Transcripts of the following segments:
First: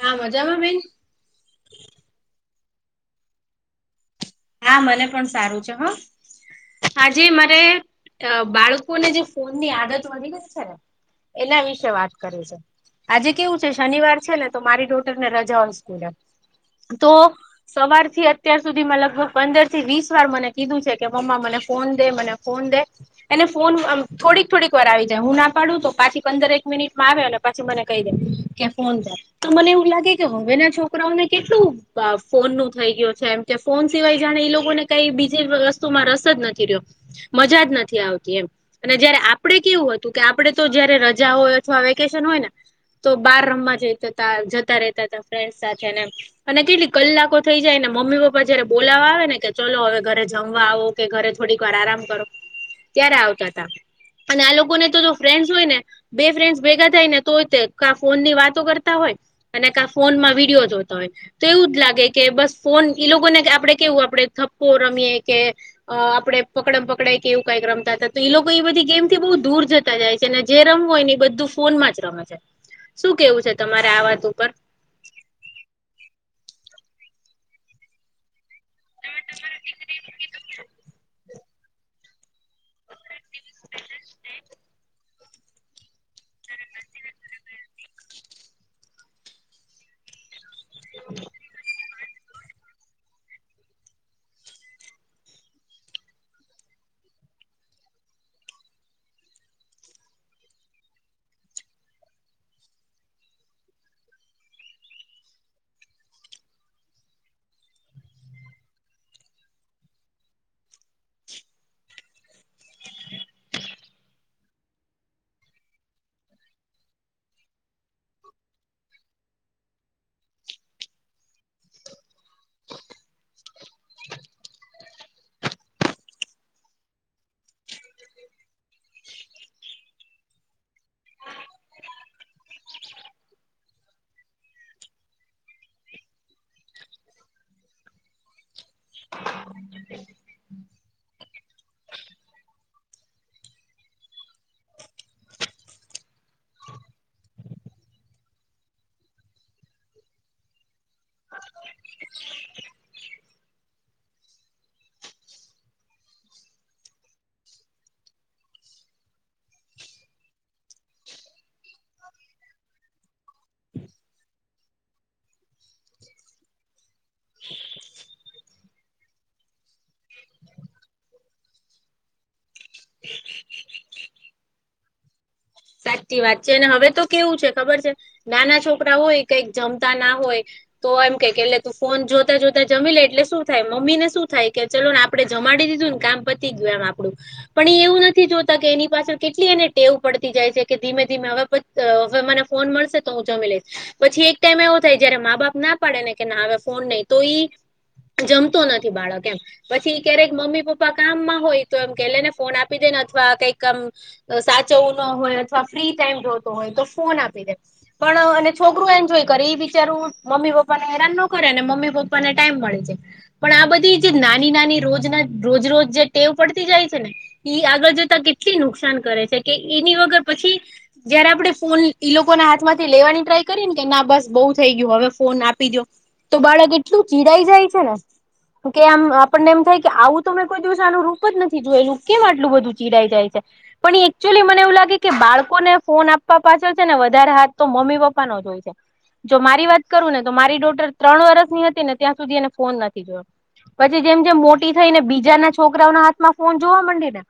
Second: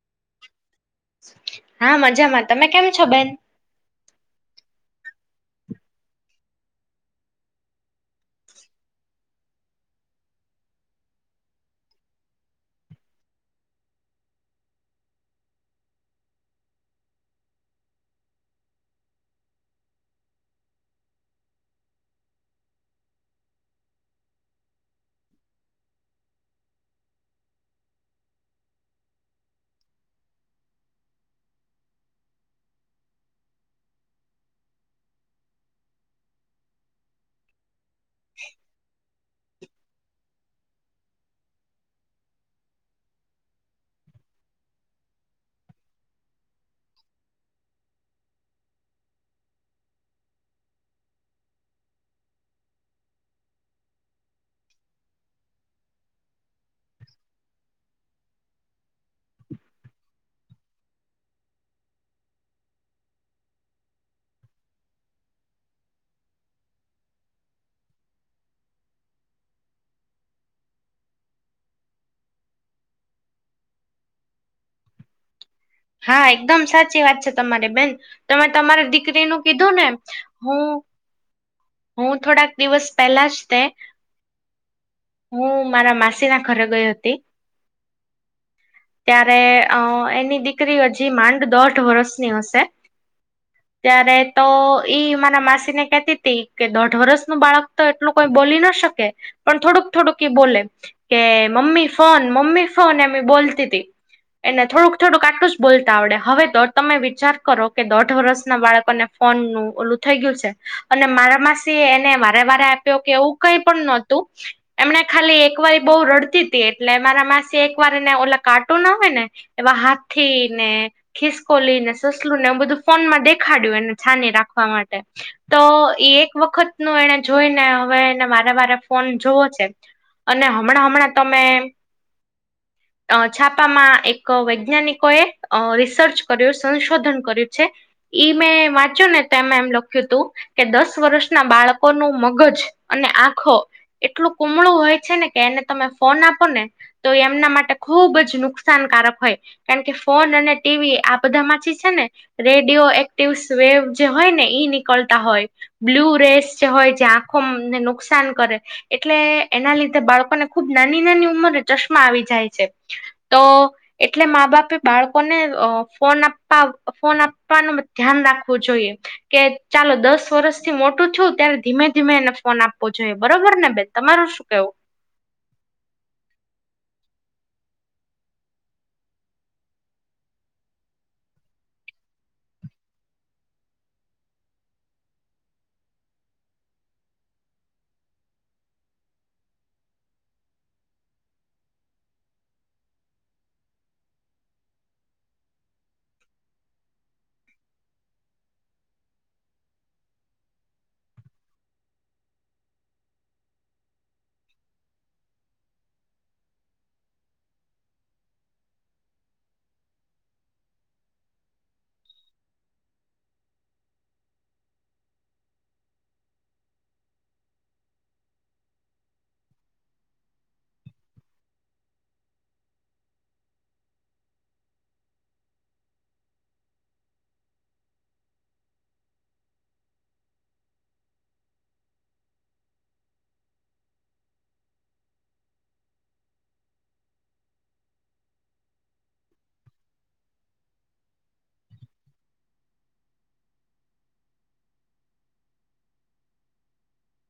હા મજામાં બેન. હા મજામાં તમે કેમ છો બેન. હા મને પણ સારું છે હા. હાજ મારે બાળકોને જે ફોનની આદત વધી ગ છે ને. એના વિશે વાત કરે છે. આજે કેવું છે શનિવાર છે ને તો મારી ડોટર ને રજાઓ સ્કૂલ તો સવાર થી અત્યાર સુધીમાં લગભગ પંદર થી વીસ વાર મને કીધું છે કે મમ્મા મને ફોન દે મને ફોન દે. એને ફોન થોડીક થોડીક વાર આવી જાય હું ના પાડું તો પાછી પંદર એક મિનિટમાં આવે. પછી મને કહી દે કે ફોન થ. તો મને એવું લાગે કે હવે ના છોકરાઓને કેટલું ફોન નું થઈ ગયું છે એમ કે ફોન સિવાય જાણે એ લોકોને કઈ બીજી વસ્તુમાં રસ જ નથી રહ્યો. મજા જ નથી આવતી એમ અને જયારે આપડે કેવું હતું કે આપડે તો જયારે રજા હોય અથવા વેકેશન હોય ને. તો બાર રમવા જતા હતા જતા રતા હતા ફ્રેન્ડસ સાથે અને કેટલી કલાકો થઈ જાય અનેને મમ્મી પપ્પા જયારે બોલાવવા આવે ને કે ચલો હવે ઘરે જમવા આવો કે ઘરે થોડીક વાર આરામ કરો. ત્યારે આવતા હતા અને આ લોકોને તો ફ્રેન્ડસ હોય ને બે ફ્રેન્ડ ભેગા થાય ને તોય ફોન ની વાતો કરતા હોય. અને ક ફોનમાં વિડીયો જોતા હોય. તો એવું જ લાગે કે બસ ફોન લોકોને આપડે કેવું આપડણે થપ્પો રમીએ કે. અ આપડે પકડમ પકડાય કે એવું કઈ રમતા હતા તો એ લોકો એ બધી ગેમથી બહુ દૂર જતા જાય છે ને જે રમવું હોય ને એ બધું ફોનમાં જ રમે છે. શું કેવું છે તમારે આ વાત ઉપર? હા એકદમ સાચી વાત છે તમારી બેન. તમે તમારી દીકરીનું કીધું ને હું હું થોડાક દિવસ પહેલા જ તે હું મારા માસી ના ઘરે ગઈ હતી. ત્યારે અ એની દીકરી હજી માંડ દોઢ વર્ષ ત્યારે તો ઈ મને માસીને કેતી હતી. કે દોઢ વર્ષ ન બાળક તો એટલું કોઈ બોલી ના શકે પણ થોડુંક થોડુંક એ બોલે. કે મમ્મી ફોન મમ્મી ફોન એમી બોલતી હતી. એને થોડુંક થોડુંક આટું જ બોલતા આવડે. હવે તમે વિચાર કરો કે દોઢ વર્ષના બાળકોને. ફોન નું ઓલું થઈ ગયું છે. અને મારા ફાર્માસી એને વારે વારે આપ્યો કે એવું કઈ પણ નહોતું. એમણે ખાલી એક વાર બહુ રડતી હતી એટલે મારા માસી એક વાર ને ઓલા કાટું ના હોય ને એવા હાથી ને ખીસકો લઈ ને સસલું ને એ બધું ફોનમાં દેખાડ્યું એને છાની રાખવા માટે તો એ એક વખત નું એને જોઈને હવે એને મારે વારે ફોન જોવો છે. અને હમણાં હમણાં તમે [inaudible] અ છાપામાં એક વૈજ્ઞાનિકોએ રિસર્ચ કર્યું સંશોધન કર્યું છે. ઈ મેં વાંચ્યો ને તો એમાં એમ લખ્યું હતું કે દસ વર્ષ ના બાળકો નું મગજ અને આંખો એટલું કુમળું હોય છે ને કે એને તમે ફોન આપો ને તો એમના માટે ખુબ જ નુકસાનકારક હોય. કારણ કે ફોન અને ટીવી આ બધા માંથી છે ને. રેડિયો એક્ટિવ વેવ જે હોય ને ઈ નીકળતા હોય બ્લુ. પ્રસ જે હોય જે આંખોને નુકસાન કરે. એટલે એના લીધે બાળકોને ખુબ નાની નાની ઉંમર ચશ્મા આવી જાય છે. તો. એટલે મા બાપે બાળકોને ફોન આપવા ફોન આપવાનું ધ્યાન રાખવું જોઈએ. કે ચાલો દસ વર્ષથી મોટ. ું છું ત્યારે ધીમે ધીમે એને ફોન આપવો જોઈએ બરોબર ને બેન તમારું શું કેવું. સાચી વાત છે અને હવે તો કેવું છે ખબર છે નાના છોકરા હોય કઈક જમતા ના હોય. તો એમ કે કે એટલે તું ફોન જોતા જોતા જમી લે એટલે શું થાય મમ્મી ને શું થાય કે ચાલલો ને આપડે જમાડી દીધું ને કામ પતી ગયું એમ આપડું. પણ એ એવું નથી જોતા કે એની પાછળ કેટલી એને ટેવ પડતી જાય છે. કે ધીમે ધીમે હવે હવે મને ફોન મળશે તો હું જમી લઈશ. પછી એક ટાઈમ એવો થાય જયારે મા બાપ ના પાડે ને કે ના હવે ફોન નહી તો ઈ. જમતો નથી બાળક એમ. પછી ક્યારેક મમ્મી પપ્પા કામમાં હોય તો એમ કે ને ફોન આપી દેને અથવા કઈકમ. સાચવવું ન હોય અથવા ફ્રી ટાઈમ જોતો હોય તો ફોન આપી દે. પણ અને છોકરું એન્જોય કરે એ બિચારું મમ્મી પપ્પાને હેરાન ન કરે ને મમ્મી પપ્પા ને ટાઈમ મળે છે. પણ આ બધી જે નાની નાની રોજના રોજ રોજ જે ટેવ પડતી જાય છે ને. આગળ જતા કેટલી નુકસાન કરે છે કે એની વગર પછી. જયારે આપડણે ફોન ઈ લોકોના હાથમાંથી લેવાની ટ્રાય કરીએને કે ના બસ બઉુ થઈ ગયું હવે ફોન આપી દો. તો બાળક એટલું ચીડાઈ જાય છે ને. કે આમ આપણને એમ થાય કે આવું તો મેમે કોઈ દિવસ આનું રૂપ જ નથી જોયેલું કેમ આટલું બધું ચીડાઈ જાય છે. પણ એક્ચુઅલી મને એવું લાગે. કે બાળકોને ફોન આપવા પાછળ છે ને વધારે હાથ તો મમ્મી પપ્પાનો જ હોય છે. જો મારી વાત કરું ને તો મારી ડોટર ત્રણ વરષની હતી ને ત્યાં સુધી એને ફોન નથી જોયો. પછી જેમ જેમ મોટી થઈ ને બીજા ના છોકરાઓ ના હા માં ફોન જોવા માંડીે ને.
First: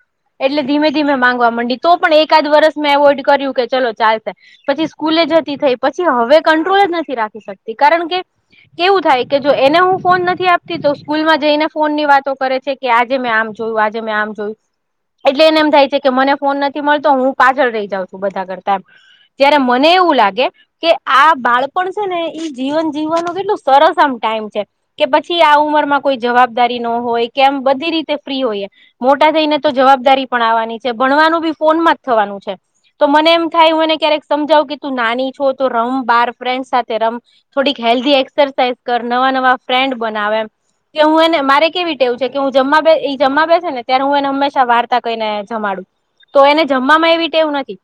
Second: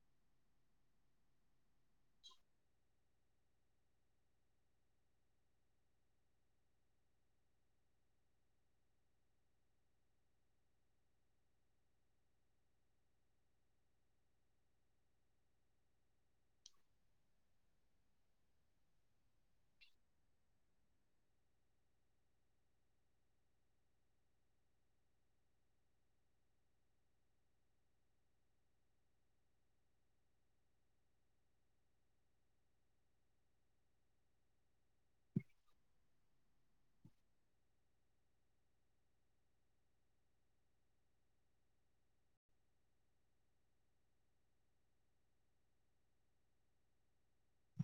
એટલે ધીમે ધીમે માંગવા માંડી તો પણ એકાદ વરસ મેં એવોઈડ કર્યું કે ચલો ચાલશે. પછી સ્કૂલે જતી થઈ પછી હવે કંટ્રોલ જ નથી રાખી શકતી કારણ કે કેવું થાય કે જો એને હું ફોન નથી આપતી તો સ્કૂલમાં જઈને ફોન ની વાતો કરે છે. કે આજે મેં આમ જોયું આજે મેં આમ જોયું એટલે એને એમ થાય છે કે મને ફોન નથી મળતો. તો હું પાછળ રહી જાઉં છું બધા કરતા એમ ત્યારે મને એવું લાગે. કે આ બાળપણ છે ને એઈ જીવન જીવવાનું કેટલું સરસ આમ ટાઈમ છે. કે પછી આ ઉંમર માં કોઈ જવાબદારી ન હોય કે એમ બધી રીતે ફ્રી હોય. મોટા થઈને તો જવાબદારી પણ આવવાની છે ભણવાનું બી ફોન માં જ થવાનું છે. તો મને એમ થાય હું મને ક્યારેક સમજાવ કે તું નાની છો તો રમ બાર ફ્રેન્ડ સાથે રમ. થોડીક હેલ્ધી એક્સરસાઝ કર નવા નવા ફ્રેન્ડ બનાવે એમ. કે હું એને મારે કેવી ટેવું છે કે હું જમમા બે ઇ જમા બે છે ને ત્યારે હું એને હંમેશા વાર્તા કહીને જમાડું. તો એને જમવામાં એવીવું નથી.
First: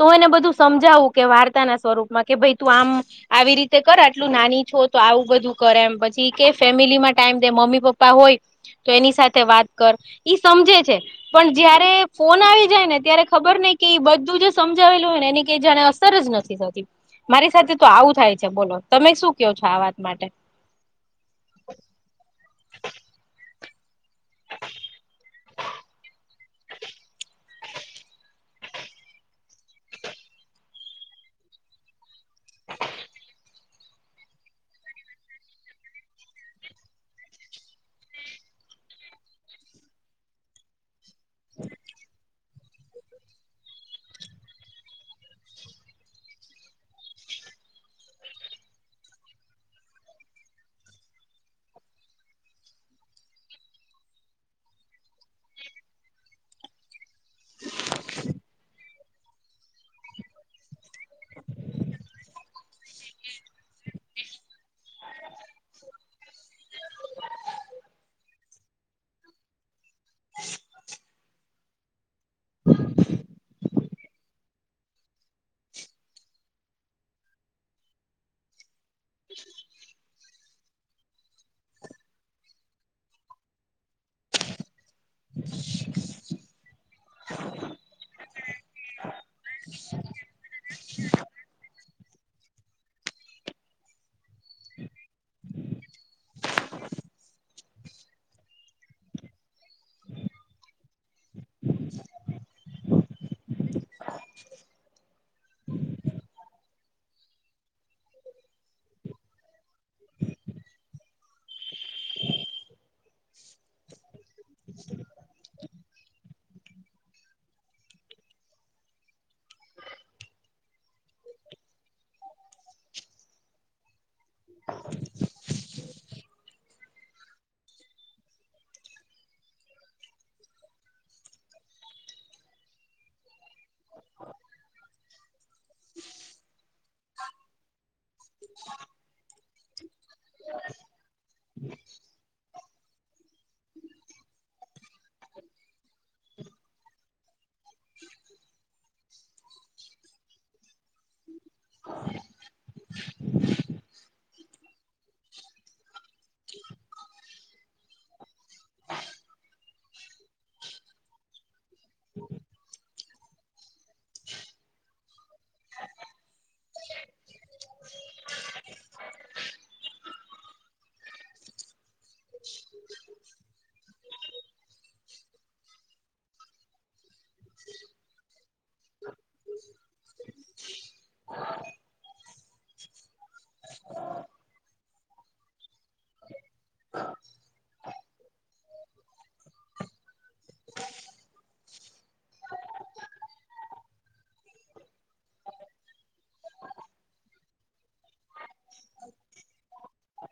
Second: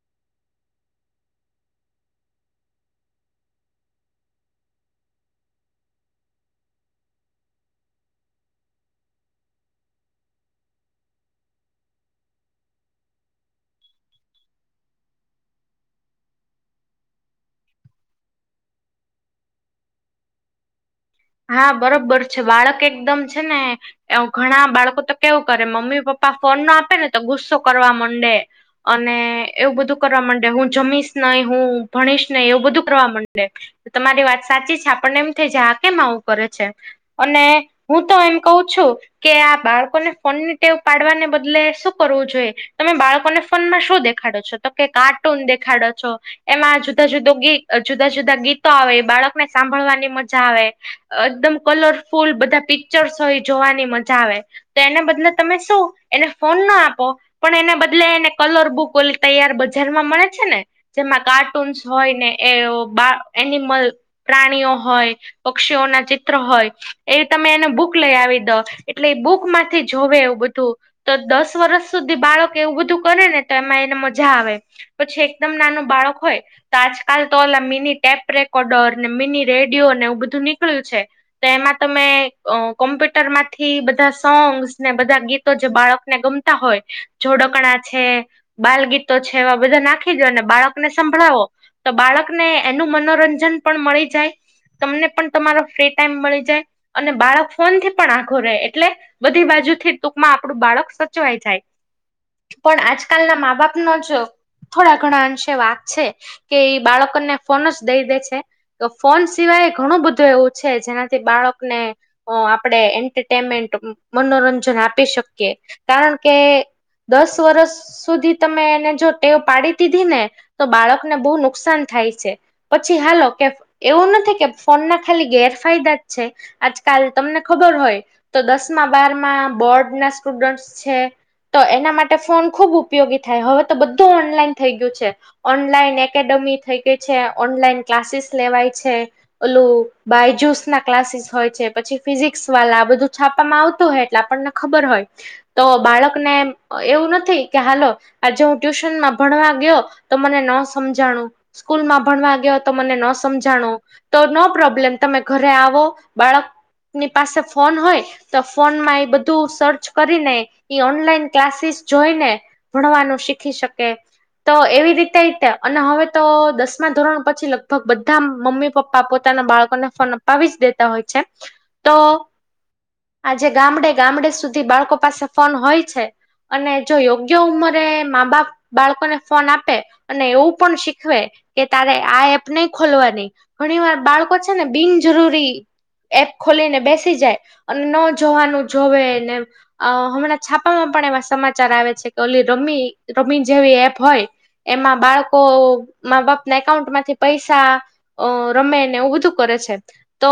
તો એને બધું સમજાવું કે વાર્તા ના સ્વરૂપમાં કે ભાઈ તું આમ. આવી રીતે કર આટલું નાની છો તો આવું બધું કરે એમ પછી કે ફેમિલીમાં ટાઈમ દે મમ્મી પપ્પા હોય. તો એની સાથે વાત કર ઈ સમજે છે પણ જયારે ફોન આવી. જાય ને ત્યારે ખબર નઈ કે બધું જ સમજાવેલું હોય ને એની કે જાને અસર જ નથી થતી. મારી સાથે તો આવું થાય છે બોલો તમે શું કહો છો આ વાત માટે. હા બરોબર છે બાળક એકદમ છે ને. એવ ઘણા બાળકો તો કેવું કરે મમ્મી પપ્પા ફોન નો આપે ને તો ગુસ્સો કરવા મડે. અને એવું બધું કરવા માંડે હું જમીશ નહી હું ભણીશ નહી એવું બધું કરવા મડે. તો તમારી વાત સાચી છે આપણને એમ થઈ જા. કેમ આવું કરે છે અને હું તો એમ કઉ છું કે આ બાળકોને ફોનની. ટેવ પાડવાને બદલે શું કરવું જોઈએ. તમે બાળકોને ફોનમાં શું દેખાડો છો તો કે કાર્ટૂન દેખાડો છો. એમાં જુદા જુદો ગીત જુદા જુદા ગીતો આવે બાળકને સાંભળવાની મજા આવે. એકદમ કલરફુલ બધા પિક્ચરસો જોવાની મજા આવે. તો એને બદલે તમે શું એને ફોન ના આપો. પણ એના બદલે એને કલર બુક ઓલી તૈયાર બજારમાં મળે છે ને. જેમાં કાર્ટૂન્સ હોય ને એ બા એનિમલ પ્રાણીઓ હોય. પક્ષીઓ ના ચિત્ર હોય. એ તમે એને બુક લઈ આવી દો એટલે એ બુક માંથી જોવે એવું બધું. તો દસ વર્ષ સુધી બાળક એવું બધું કરે ને તો એમાં એને મજા આવે. પછી એકદમ નાનું બાળક હોય. તા આજકાલ તો ઓ મિની ટેપ રેકોર્ડર ને મિની રેડિયો ને એવું બધું નીકળ્યું છે. તો એમાં તમે અ કોમ્પ્યુટર માંથી બધા સોંગ્સ ને બધા ગીતો જે બાળકને ગમ. હોય જોડકણા છે. બાલ ગીતો છે એવા બધા નાખી દો ને બાળકને સંભળાવો. તો બાળકને એનું મનોરંજન પણ મળી જાય તમને. પણ તમારો ફ્રી ટાઈમ મળી જાય અને બાળક ફોન થી પણ આખો રહે એટલે. બધી બાજુ થી ટૂંકમાં આપડું બાળક સચવાઈ જાય. પણ આજકાલના મા બાપનો જ થોડા ઘણા અંશે વાક છે. કે ઈ બાળકોને ફોન જ દઈ દે છે તો ફોન સિવાય ઘણું બધું એવું છે જેનાથી બાળકને અ આપડે એ. મેન્ટ મનોરંજન આપી શકીએ કારણ કે દસ વર્ષ. સુધી તમે એને જો ટેવ પાડી દીધી ને તો બાળકને બહુ નુકસાન થાય છે. પછી હાલો કે એવું નથી કે. ફોન ના ખાલી ગેરફાયદા જ છે આજકાલ તમને ખબર હોય. તો દસ બારમાં બોર્ડ ના સ્ટુડન્ટસ છે. તો એના માટે ફોન ખુબ ઉપયોગી થાય હવે તો બધું ઓનલાઈન થઈ ગયું છે. ઓનલાઈન એકેડેમી થઈ ગઈ છે ઓનલાઈન ક્લાસીસ લેવાય છે. હું બાયજુસ ના ક્લાસીસ. હોય છે પછી ફિઝિક્સ વાળા આ બધું છાપવામાં આવતું હોય એટલે આપણને ખબર હોય. તો બાળક ને એવું નથી કે હાલો. આજે હું ટ્યુશનમાં ભણવા ગયો તો મને ન સમજાણું સ્કૂલ માં ભણવા ગયો તો મને ન સમજાણો તો નો પ્રોબ્લેમ તમે ઘરે આવો બાળકની પાસે ફોન હોય. તો ફોનમાં એ બધું સર્ચ કરીને એ ઓનલાઈન ક્લાસીસ જોઈ ને. ભણવાનું શીખી શકે. તો એવી રીતે તે અને હવે તો દસમા ધોરણ પછી લગભગ બધા મમ્મી પપ્પા પોતાના બાળકોને ફોન અપાવી જ દેતા હોય છે તો આજે ગામડે ગામડે સુધી બાળકો પાસે ફોન હોય છે અને જો યોગ્ય ઉંમરે મા બાપ. બાળકોને ફોન આપે અને એવું પણ શીખવે કે તારે આ એપ નહી ખોલવાની ઘણી વાર બાળકો છે ને બિનજરૂરી. એપ ખોલીને બેસી જાય અન ન જવાનું જોવે ને. અ હમણાં છાપામાં પણ એવા સમાચાર આવે છે કે ઓલી રમી રમી જેવી એપ હોય. એમાં બાળકો મા બાપના એકાઉન્ટ માંથી પૈસા અ રમે ને એવું બધું કરે છે તો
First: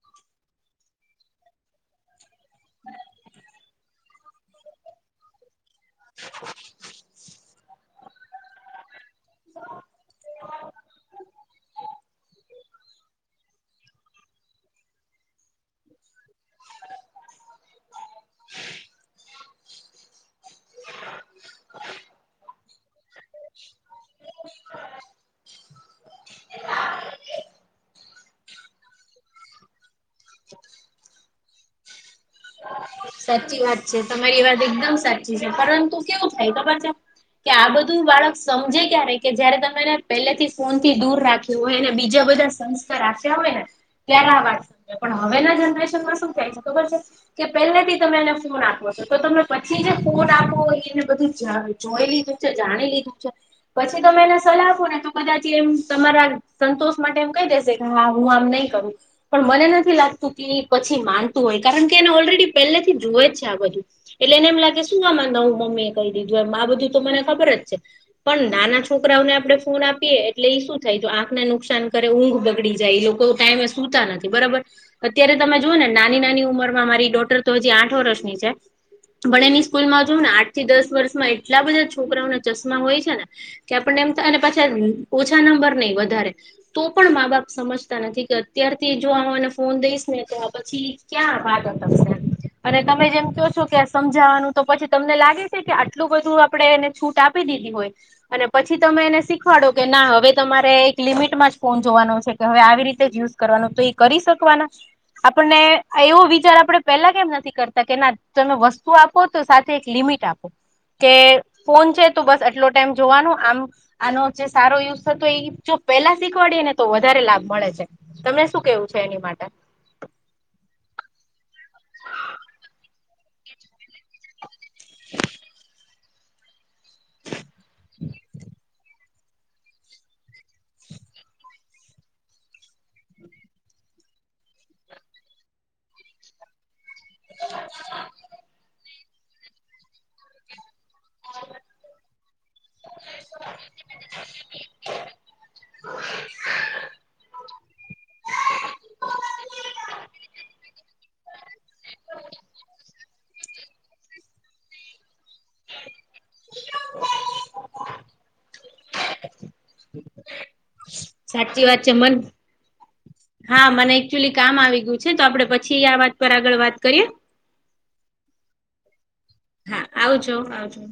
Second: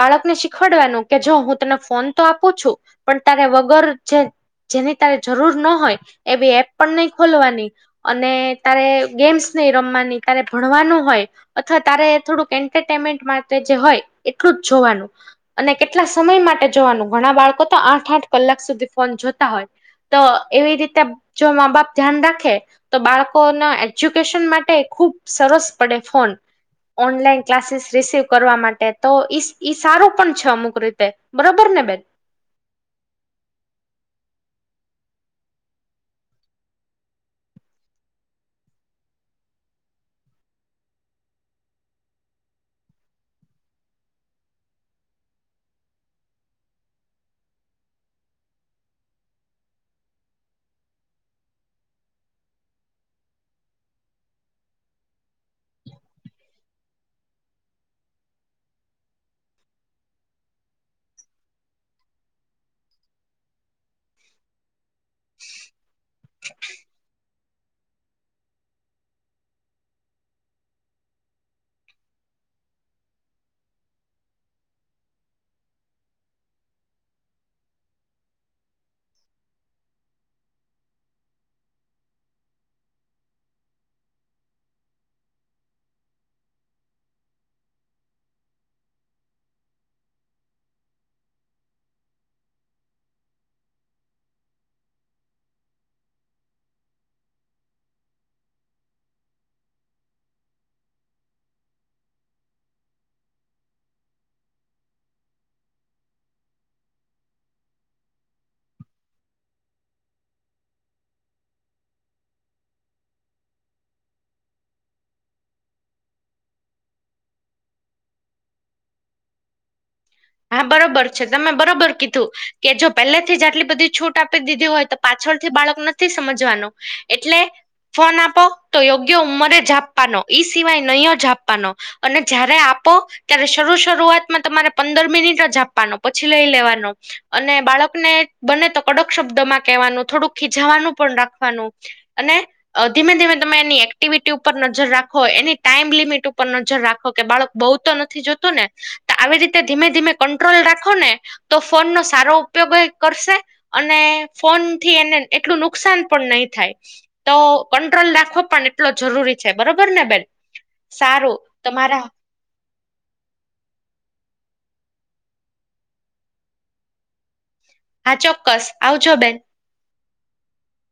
બાળકને શીખવાડવાનું કે જો હું તને ફોન તો આપું છું પણ તારે વગર જે જેની તારે જરૂર ન હોય એવી એપ પણ નહી ખોલવાની અને તારે ગેમ્સ નહી રમવાની તારે ભણવાનું હોય અથવા તારે થોડુંક એન્ટરટેનમેન્ટ માટે જે હોય એટલું જ જોવાનું અને કેટલા સમય માટે જોવાનું ઘણા બાળકો તો આઠ આઠ કલાક સુધી ફોન જોતા હોય. તો એવી રીતે જો મા બાપ ધ્યાન રાખે તો બાળકોના એજ્યુકેશન માટે ખુબ સરસ પડે ફોન ઓનલાઈન ક્લાસીસ રિસીવ કરવા માટે તો ઈ ઈ સારું પણ છે અમુક રીતે બરોબર ને બેન સાચી વાત છે તમારી વાત એકદમ સાચી છે પરંતુ કેવું થાય ખબર છે કે આ બધું બાળક સમજે ક્યારે કે જયારે તમે એને પહેલેથી ફોન થી દૂર રાખ્યું હોય ને બીજા બધા સંસ્કાર આપયા હવે ત્યારે આ વાત સમજાય પણ હવેના જનરેશન માં શું થાય છે ખબર છે કે પહેલેથી તમે એને ફોન આપો છો તો તમે પછી જે ફોન આપવો હોય એને બધું જણાવ જોઈ લીધું છે જાણી લીધું છે. પછી તમે એને સલાહ આપો ને તો કદાચ એમ તમારા સંતોષ માટે એમ કઈ દેશે હા હું આમ નહી કરું પણ મને નથી લાગતું કે પછી માનતું હોય કારણ ને ઓલરેડી પહેલેથી જુએ જ છે આ બધું એટલે એને એમ લાગે [unintelligible] દીધું આ બધું તો મને ખબર જ છે. પણ નાના છોકરાઓને આપણે ફોન આપીએ એટલે શું થાય આંખને નુકસાન કરે ઊંઘ બગડી જાય ટાઈમે સુતા નથી બરાબર અત્યારે તમે જોઓ ને નાની નાની ઉંમર મારી ડોટર તો હજી આઠ વર્ષની છે. પણ એની સ્કૂલ માં જો ને આઠ થી દસ વર્ષમાં એટલા બધા છોકરાઓ ના ચશ્મા હોય છે ને કે આપણને એમ થાયઅને પછી ઓછા નંબર નહી વધારે તો પણ મા બાપ સમજતા નથી કે અત્યારથી જો હું એને ફોન દઈશ ને તો પછી ક્યાં વાત [unintelligible] [inaudible] અને તમે જેમ કહો છો કે સમજાવાનું તો પછી તમને લાગે છે કે આટલું બધું આપડે એને છૂટ આપી દીધી હોય. અને પછી તમે એને શીખવાડો કે ના હવે તમારે એક લિમિટમાં જ ફોન જોવાનો છે કે હવે આવી રીતે યુસ કરવાનું તો એ કરી શકવાના આપણને એવું જ્યારે આપણે પેલા કેમ નથી કરતા કે ના તમે વસ્તુ આપો તો સાથે એક લિમિટ આપો કે ફોન છે તો બસ આટલો ટાઈમ જોવાનું આમ આનો જે સારો યુઝ થતો એ જો પેલા શીખવાડીએે ને તો વધારે લાભ મળે છે. તમને શું કેવું છે એની માટે હા બરોબર છે તમે બરોબર કીધું કે જો પહેલેથી જ આટલી બધી છૂટ આપી દીધી હોય તો પાછળથી બાળક નથી સમજવાનું એટલે ફોન આપો તો યોગ્ય ઉંમરે જ આપવાનો ઈ સિવાય નય જ આપવાનો અને જયારે આપો ત્યારે શરૂ શરૂઆતમાં તમારે પંદર મિનિટ જ આપવાનો પછી લઈ લેવાનો અને બાળકને બને તો કડક શબ્દ માં કહેવાનું, થોડુંક ખીજાવાનું પણ રાખવાનું. અને ધીમે ધીમે તમે એની એક્ટિવિટી ઉપર નજર રાખો, એની ટાઈમ લિમિટ ઉપર નજર રાખો કે બાળકો બહુ તો નથી જોતું ને. તો આવી રીતે ધીમે ધીમે કંટ્રોલ રાખ રાખો ને તો ફોન નો સારો ઉપયોગ કરશે. અને ફોન થી એને એટલું નુકસાન પણ નહી થાય. તો કંટ્રોલ રાખવો પણ એટલો જરૂરી છે બરોબર ને બેન સારું સાચી વાત છે તમારા મન હા મને એકચુઅલી કામ આવી ગયું છે તો આપણેે પછી આ વાત પર આગળ વાત કરીએ. હા ચોક્કસ આવજો બેન હા આવજો આવજો.